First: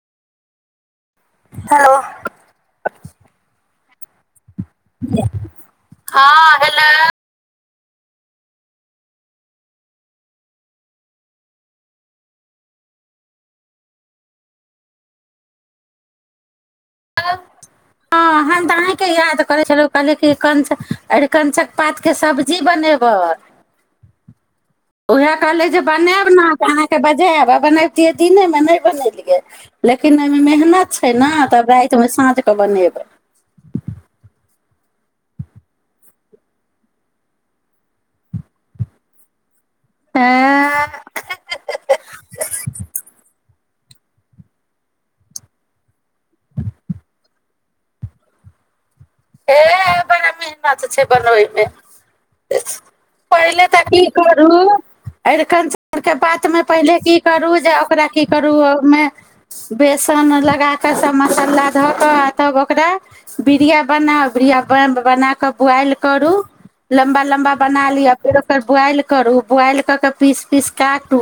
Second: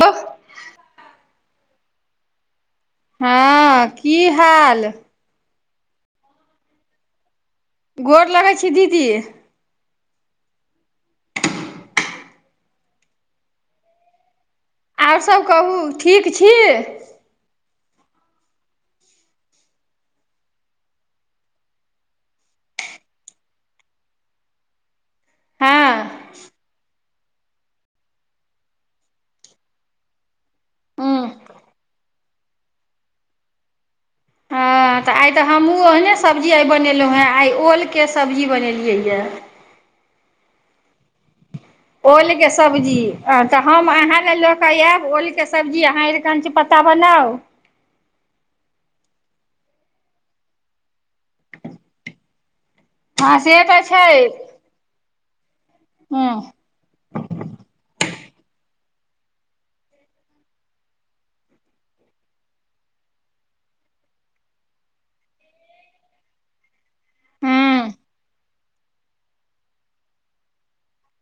त हेलो हँ की हाल हँ हेलो गोर लगै छै दीदी आओरसभ कहू ठीक छी हँ हम तऽ अहीँकेँ याद करै छलहुँ कहलियै कि कं्चक अरिकंचक पातके सब्जी बनेबै उएह कहलै जे बनायब हँ ने तऽ अहाँकेँ बजायब आ बनबितियै दिनेमे नहि बनेलियै लेकिन ओहिमे मेहनत छै ने हँ तब रातिमे साँझकेँ बनेबै हँ तऽ आइ तऽ हमहूँ ओहने सब्जी आइ बनेलहुँ हेँ आइ ओलके सब्जी बनेलियैए हँ ओलके सब्जी तऽ हम अहाँ ल लऽ कऽ आयब ओलके सब्जी अहाँ कञच पत्ता बनाउ हे बड़ा मेहनत छै बनबैमे हँ से पहिले तऽ की छै करू एहिरन आरके हँ बातमे पहिले की करू जे ओकरा की करू मे बेसन लगा कऽ सब मसाला धऽ कऽ तब ओकरा बिीरिया बनाब री आ बना कऽ बोआइल करू लम्बा लम्बा बना हँ ली आ फेर ओकर बोइल करू बोइल कऽ कऽ पीस पीस काटू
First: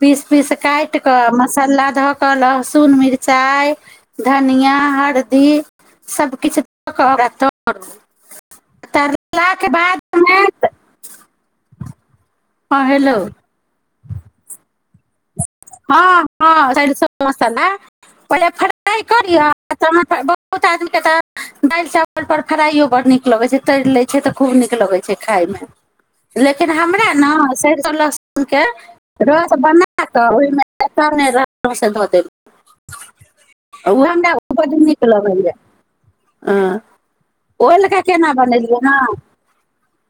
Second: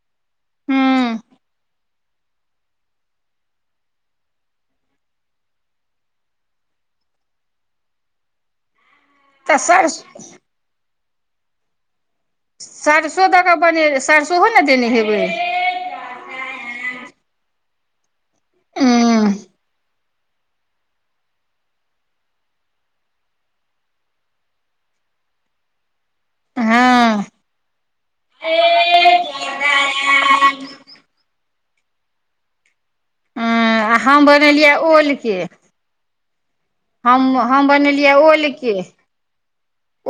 पीस पीस काट हँ कऽ मसालला धऽ लहसुन मिरचाई धनिया हरदी सबकछु [inaudible] तऽ तरलाके सर बाद हमे [inaudible] सरसो दऽ क बने सरसो ने देने हे हँ हँ सा समसा ने पहिले फ्राइ हँ करिये बहुत आदमीके तऽ दालि चावलपर फ्राइयओ बड़ नीक लगैत छै तरि लैत छै तऽ खूब नीक लगैत छै खाायमे लेकिन हमरा हँ ने सरिसो लहसुनके रस बना तऽ ओहिमे पसन्द होत त हँ ब ओलके केना फ बनेलियै ने क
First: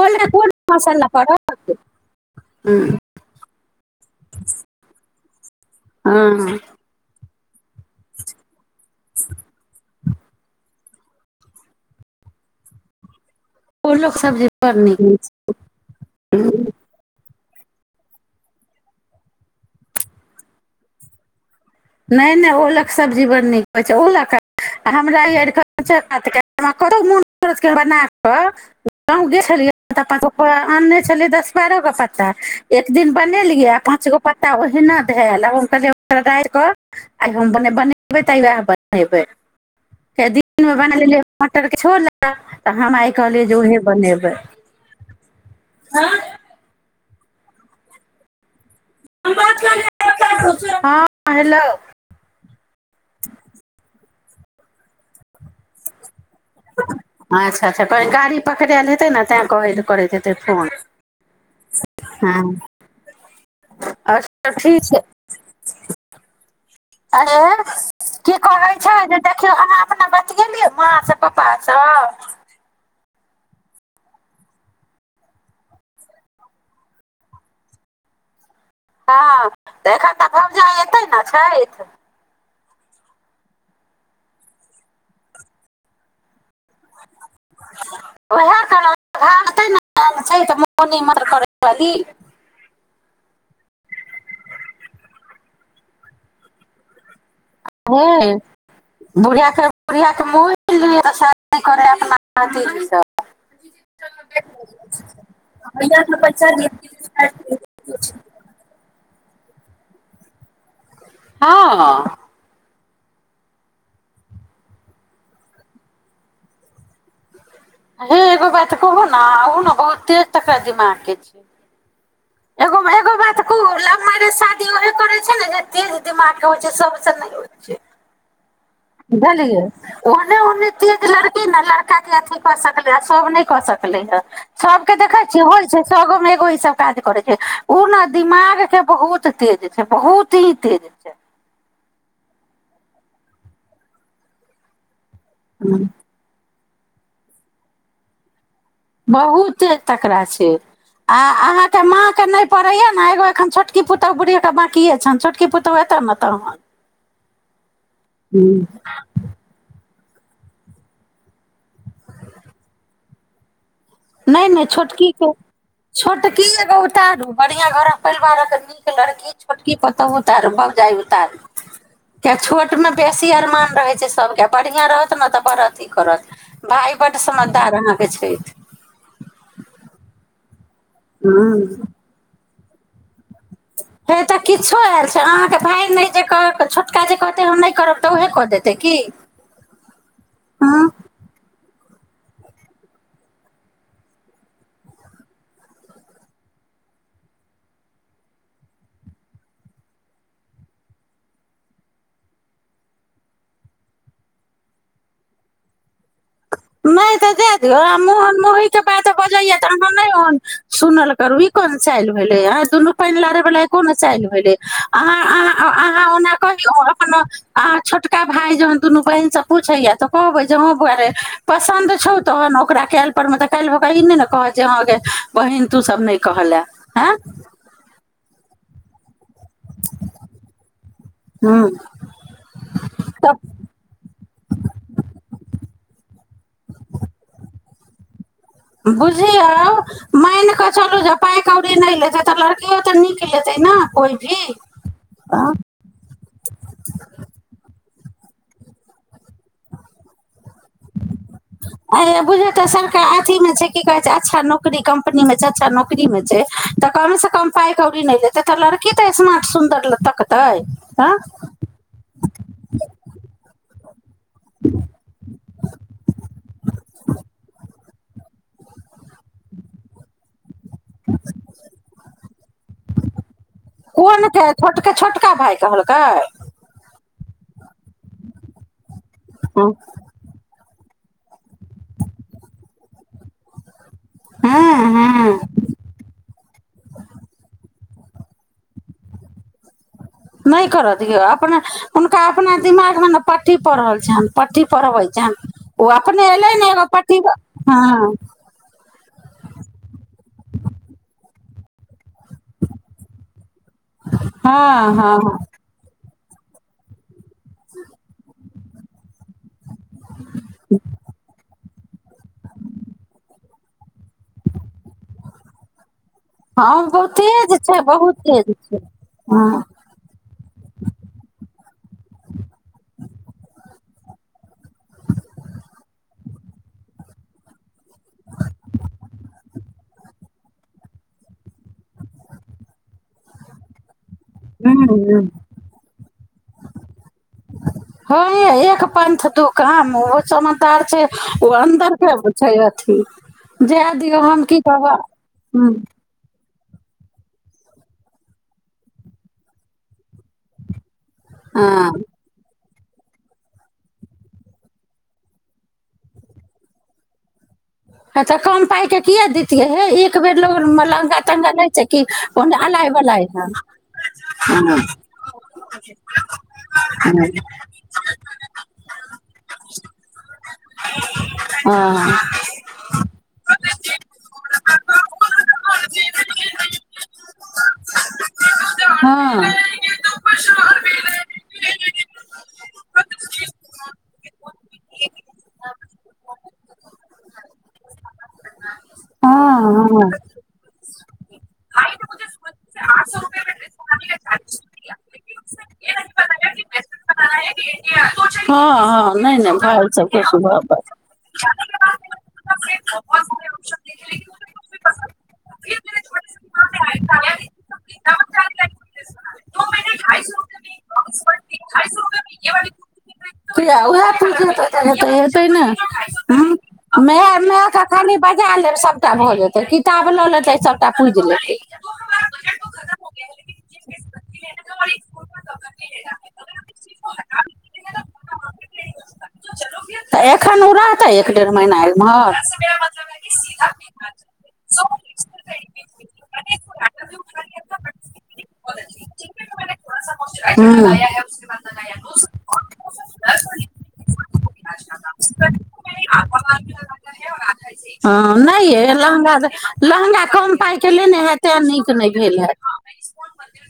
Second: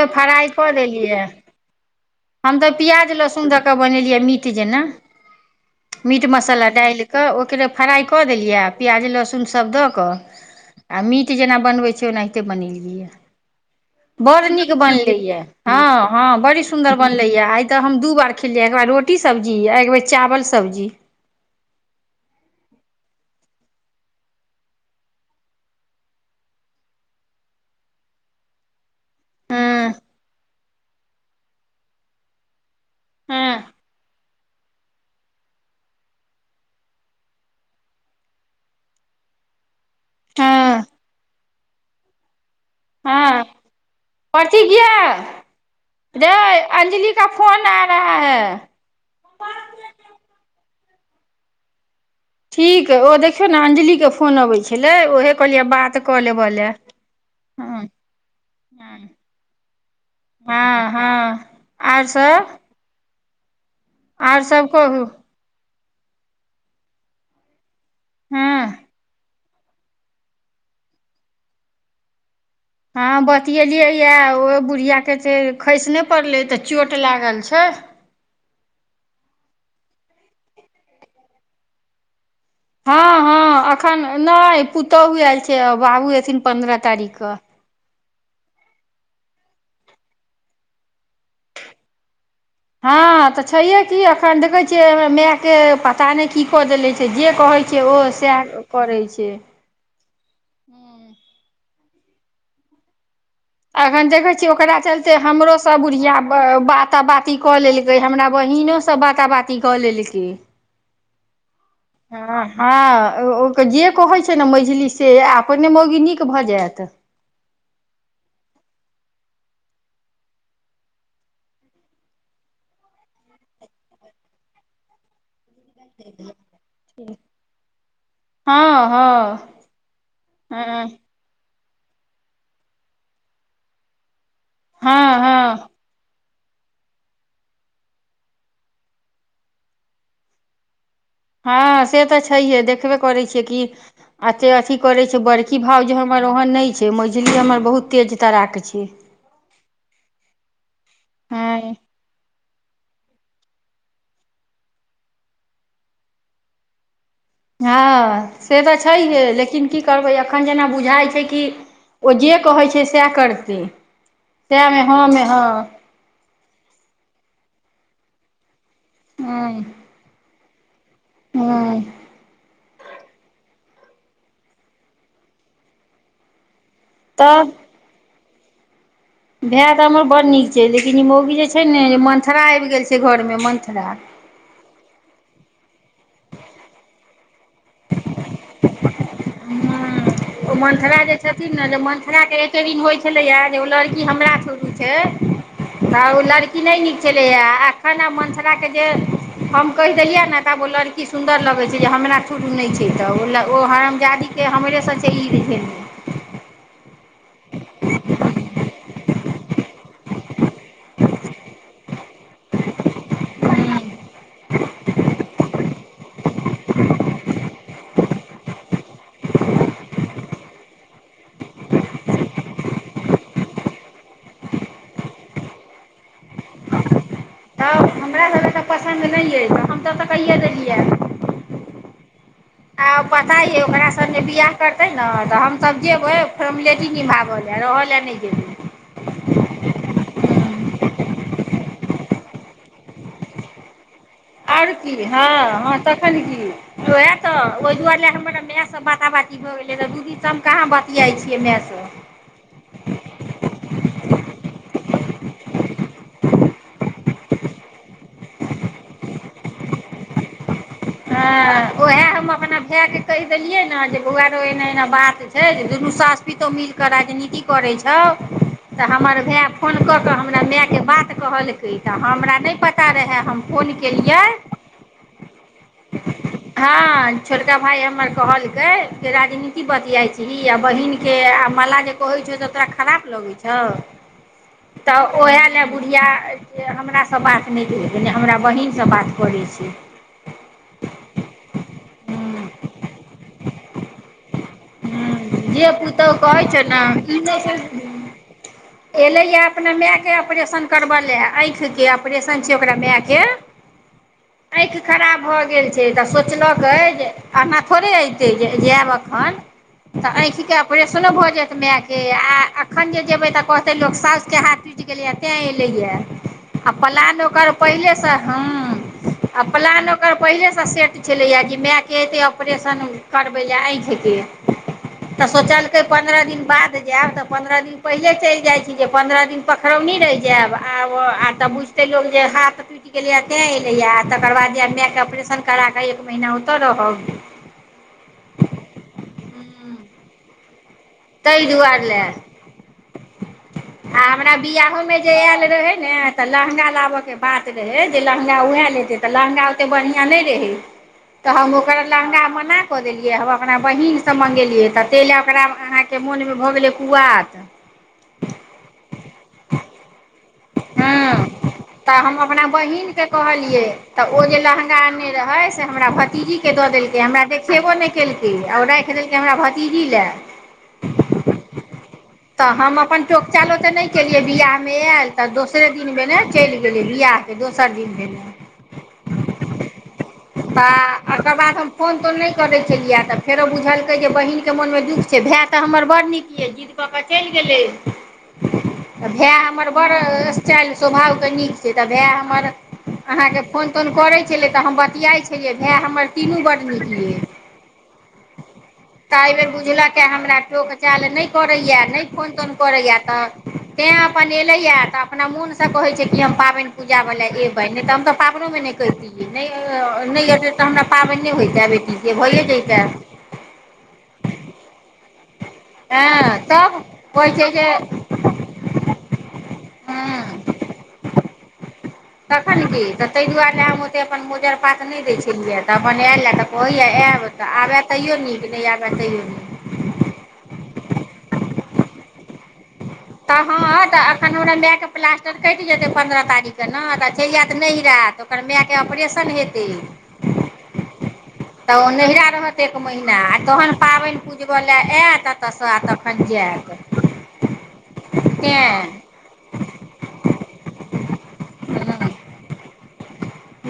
ओलके कोन मसाला पड़ल ब ब मिीटज ने मीट हँ मसाला डायल क किृ फ्राइ कऽ देलियैब प्याज लहसुन सभ दऽ कऽ आ मीट जेना बनबैत छै ओनाहिते बनेलबियै ओलोक सब्जी बड़ नीक होइ बनले यए हँ हँ छै बड़ी सुन्दर बनले या आइ तऽ हम दू बार खेलियै एकके बार रोटी सब्जी आ एकबर चावल सब्जी नहि नहि ओ लक सब्जी बडड़ नीक होइ छै ओ ल हमरा ई अऽ कतहु म बना कऽ गाम गेसरी हँ थ्पा ोप्पा अन्ने छलल दस बारह ग पाता एक दिन हँ बनेलियै पाँच गो पत्ता हो हिना धल हनक राय कऽ आइ हम बनेबै तहि उएह बनेबै दिनमे हँ बना लेलियों मटर कि छो होर ल हँ पतीिया रे अं्जलि का फोन आ रहा है ोच [unintelligible] हँ हेलो ठीक ह ओ देखियौ ने अंजलिक के फोन अबै छलै उहे कहलियै बात कऽ लेब ले अच्छा अच्छा कह गाड़ी पकड़य लए हेतै ने तैँ कह करैत हेतै फोन आओर सब आर अच्छा सब ठीक छै कहू आँ की हँ करैथ छथि देखियौ अहाँ अपना बतियेलियै माँसँ पापा सँ हँ बतएलियैए ओ बुढ़ियाके त खसि नहि पड़लै तऽ चोट लागल छै हँ तऽ एखन तऽ कहवजा अयतै ने छथि हँ हँ एखन नहि पुतोहु आयल छै बाबू एथिन पन्द्रह तारीख ओएह ने छै तऽ म निमर करै वाली हँ तऽ छैहे की एखन देखैत छियै हमरा मायके पता नहि की कऽ देनेे छै जे कहै छै ओ बुढ़ सएह करै छै बुढ़िया म आओर आएत अखन देखै छीयै ओकरा चलते हमरोसभ बुढ़िया बात बाती कऽ लेलकै हमरा बहिनोसँ बात बात बाती कऽ लेल कैय हँ हुँ हँ ओ जे कहैत छै ने मझली से अपने मौगी नीक भऽ जायत हे एगो बात कहू ने आ ने बहुत तेज तक दिमाग के छै एगो एगो बात कहू लव मैरज शादीहे करे छै ने तेज दिमाग होइ छै सबसँ नहि होइ छै हँ हँ धलेलिय ओहने ओहने हँ तेज लड़की न लड़का अथी कऽ सकलै आ सब नहि कऽ सकलै हन सबके हँ देखै छिय होल हँ छै सौ गो मे एक ई सब काज करे छै उ ने दिमाग के बहुत तेज छै बहुत ही तेज छै हँ से तऽ छैहे देखबे करैत छियै कि एते अथी करैत छी बड़की भाउज जे हमर ओहन नहि से मझली हमर बहुत तेज तराक छै बहुत तकड़रा छै आ हँ अहाँके माँ के नहि पढ़ैया ने एगो एखन छोटकी पुतहु बुढ़िये बाँकिए छनि छोटकी पुतहु एतौ ने तहन हँ से तऽ छैहे लेकिन की करबै एखन जेना बुझाइ छै कि ओ जे कहै छै सएह करतै नहि नहि सएहमे हँमे छोटकीे हँ छोट की एगौताू बढ़िया घर परिवारक लड़की हँ छोटकी पता हो तर ब जाइ हँ [inaudible] तें छोड़ मे बेसी अरमान रहै छै सबके बढ़ििया रहत ने तऽ पढ़त ईी करत भाय बड तब समझदार अहाँ के छै भाय त हमर बड़ नीक लेकिन मौगी जे हँ छै ने मन्थराय गेल छै घर हे तऽ किछो आयल छै अहाँके भाय नहि जे नहि देखत छोटका जंका से हम नहि करब तऽ उहे कऽ देते की ओ हँ मन्थरा जे छथिन ने जे मन हमरााके एके दिन होइत छलैया जे ओ लड़की हमरा छोटू छै तऽ ओ लड़की नहि नीक छलैया अ एखन आब मनसराके जे हम कहि देलियै ने तऽ ओ लड़की सुन्दर लगै छै जे हमरा छोटू नहि छै तऽ ओ हमरजादीके हमरे रह [inaudible] नहि ते दय दियौ आ मोहन मोह के बात बजैय त अहाँ नहि सुनल करू ई कोन चालल भेले दुनू पानि लारे वाल कोन चेन भेलय अहाँ अहाँ आ अहाँ ओना कहियौ अपन अहाँ छोटका भाय जहन दुनू बहिन से पूछैया तऽ कहबै जे हँ बआरे पसन्द छौ तहन ओकरा केलह पर मे तऽ काल्हि भऽ कऽ ई नहि ने कहत जे हँ ग बहिन तूसभ नहि कहलए हँ तब हमरा सबके तऽ पसन्द नहि अछि हम तब तऽ कहि देलियै हूँ आ तऽ पता य ओकरा स बिियाह करतै ने तऽ सब जेगो हय फोर्मलेटी निभागल ह रहल ह न बुझि आ मन कऽ चलू जे पाइ कौड़ी नहि लेते तऽ लड़कियो तऽ निक लेते ने कोइ भी आओर की हँ हँ तखन की जय त ओजुआ लए भाय सँ बात बाती भऽ गेलै दूदी त बुझ तऽ सरकार अथीमे छै की कहै छै अच्छा नौकरी कम्पनीमे छै अच्छा नौकरीमे छै तऽ कम कम पाइ कौड़ी नहि लेतै त लर की ते स्मारट सुन्दर ल तकतै हँ उएह हम अपना भाय के कहि देलियै ने माय गे ओ आरो एने एना बात छै जे दुनू साास पुतोह मिल के राजनीति करै छै छउ तऽ हमर तें फोन क के हमरा माय के बात कहलकै तऽ हमरा नहि पता रहे है हम फोन केलियै कोन छै छोटका छोटका भाय कहलक आओर हँ छोटका भााय हमर कहलकै। के राजनीति हँ बतियाइ छै। आब बहिनके आ माला जे कहैत छौ। तऽ तोरा खराब लगैत छौ। तऽ हँ ओएह लए बुढ़िया। हमर सभ बात नहि भेल। हमरा बहिनसँ बात करै छी। नहि कर दियौ हुनका अपना दिमागमे ने। पाठ पढ़ रहल छनि। पट्टी पढ़बै हुँ छनि जे ओ पुतोहु अपने कहै एलै छौ ने एगो पट्टी ने हँ एलै हे। अपना मायके ऑपरेशन करब लेय आँखि जे अप आँपरेशन छैय ओकरा माय कें। आखि हँ हँ खराब भ गेल छै त सोची किचना क जे। [inaudible] आहाँ थोड़े अयतै। जे जायब एखन। तऽ आँखिके ऑपरेशनो भऽ जायत मायके। जे आ अखन जे जेबै तऽ कहतै लोक साउस कें हाथ टुटि गेलैए तैँ एलैएया आ हँ बहुत प्लान तेज ओकर छै बहुत पहिलेसँ हँ। तेज छै हँ आ प्लान ओकर पहिलेसँ सेट छलैए। जे मायके एतै ऑपरेशन करबै लेल आँखि। जे। तऽ सोचलकै पन्द्रह दिन बाद जायब। तऽ पन्द्रह दिन। पहिले चलि जाइ छी। जे पन्द्रह दिन पखरौनी। चलि जायब आ आ। तऽ बुझते लोग जे हाथ टूटि गेले तें एले य। तकर बादब हूँ मायके हूँ ऑपरेशन कर के। एक महीना ओतऽ रहब। कहां मो ओ चमन सब छै। ताहि ओ दुआरे अन्दर लए के छै। अथी जाय आ दियौ हमरा हम की कहबै बियाहमे। जे आयल ह रहै ने तऽ लहंगा चलाबयके बात रहै। जे लहँगा उएह लेतै। तऽ लहगा ओतेक बढ़िआँ नहि रहै। तऽ हमं ओकर हँ लहंगा मना। कऽ देलियै। हम अपना बहिनसँ मङंगेलियै। तऽ ताहि लए। ओकरा अहाँके मोनमे भऽ गेलै कुआथ ह तऽ कम पाइ के कए दितियै हे। एक बेर ल लगा हँ ता नहि छै। तऽ कि हम ओ अपना अलाइ बहिनके वला है कहलियै तऽ ओ जे लहँगा आनने रहै से हमरा भतीजीके दऽ देलकै हमरा देखेबो नहि केलकै आ ओ राखि देलकै हमरा भतीजी लए ह तऽ हम हँ। अपन ठोक चाल ओते नहि केलिए हँ बिआह मे आएल त दोसरे दिने चलि गेलय बिआह कें दोसरे दिने भेने हँ ओकर बाद हम फोन तोन नै केलिए या त बुझलकै फेरो बहिन जे मन मे दुःख छै। भाय तऽ हमर। बड़ड नीक यऽ जिद कऽ कऽ चलि गेलै। ह। भाय हमर बड़ हँ स्टाइल स्वभावके नीक छै तऽ भाय हमर अहाँके फोन तोन करैत छलै तऽ हम बतियाइत छलियै भाय हमर तीनू बड्ड नीक रहै हँ हँ नहि नहि भए छै कि सुभ ब रहहि य नहि फोन तोन करैए तऽ तैँ अपन एलैए तऽ अपना मोनसँ कहैत छै कि हम पाबनि पूजावला अयबै नहि तऽ हम तऽ पाबनोमे नहि कितियै नहि नहि अतै तऽ हमरा पाबनि नहि होइते बेटी जे भइए जइतै त आ ओह े हेतै ने हँ तब कहै छै जे मायके खाल बजा लेब सभटा भऽ जेतै किताब हँ लऽ लेतै सभटा पुजि लेतै तखन की तऽ ताहि दुआरे हम ओतेक अपन मोजर पात नहि दै छलियै तऽ अपन आयलए तऽ कहैया आयब तऽ आबय तयो नीक नहि आबय तयो नीक तऽ एखन ओ रहतै एक डेढ़ महीना एमहर तऽ हँ तऽ एखन हमरा मायके प्लास्टर कटि जेतै पन्द्रह तारीखकेँ ने तऽ छैल आय तऽ नहि रहयत ओकर मायके ऑपरेशन हेतै हँ तऽ ओ नहिरा रहत एक महीना आ तहन पाबनि पुजबै ल आयत एतऽसँ तखन जायत हँ नहि यए तेँ लहँगा लहँगा कम पाइके लेने हए तैँ नीक नहि भेल हए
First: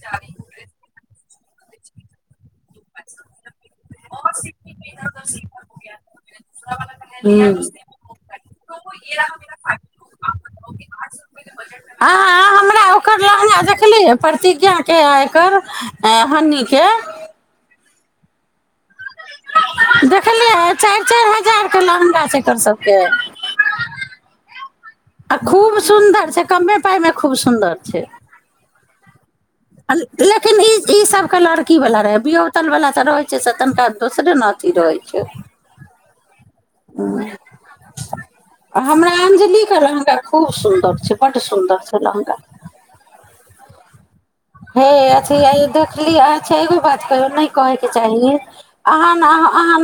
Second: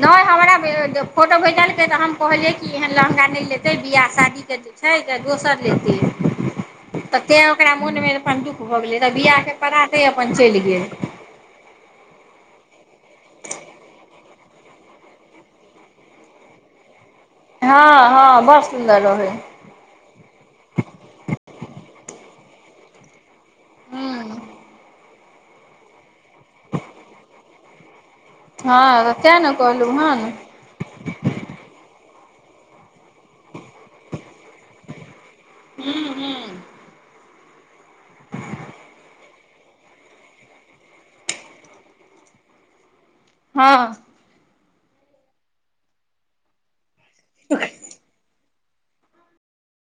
नहि हमरा फोटो भेजलकै तऽ हम कहलियै कि एहन लहँगा नहि लेत बियाह शादीके जे छै से दोसर लेतै तऽ तैँ ओकरा मोनमे अपन दुःख भऽ गेलै तऽ बियाहके पाते अपन चलि गेल ओ लहना देखली प्रतिज्ञा के एकर हनी के हँ हँ बस देखलियै चारि चारि हजार के लहंगा छै र सबके हँ आ खूब सुन्दर से कममे पाइमे खूब सुन्दर छै हँ लेकिन ई ई सबके लड़की बला रहे बताल बला त रहै छै तन दोसरे न अथी रहै छै ह हूँ हूँ आ हमरा अंजलि लहंगा खूब सुन्दर छै बड सुन्दर छै लहंगा हँ हे अ देखली अ छैगो नहि कहैके चाहिए अन अह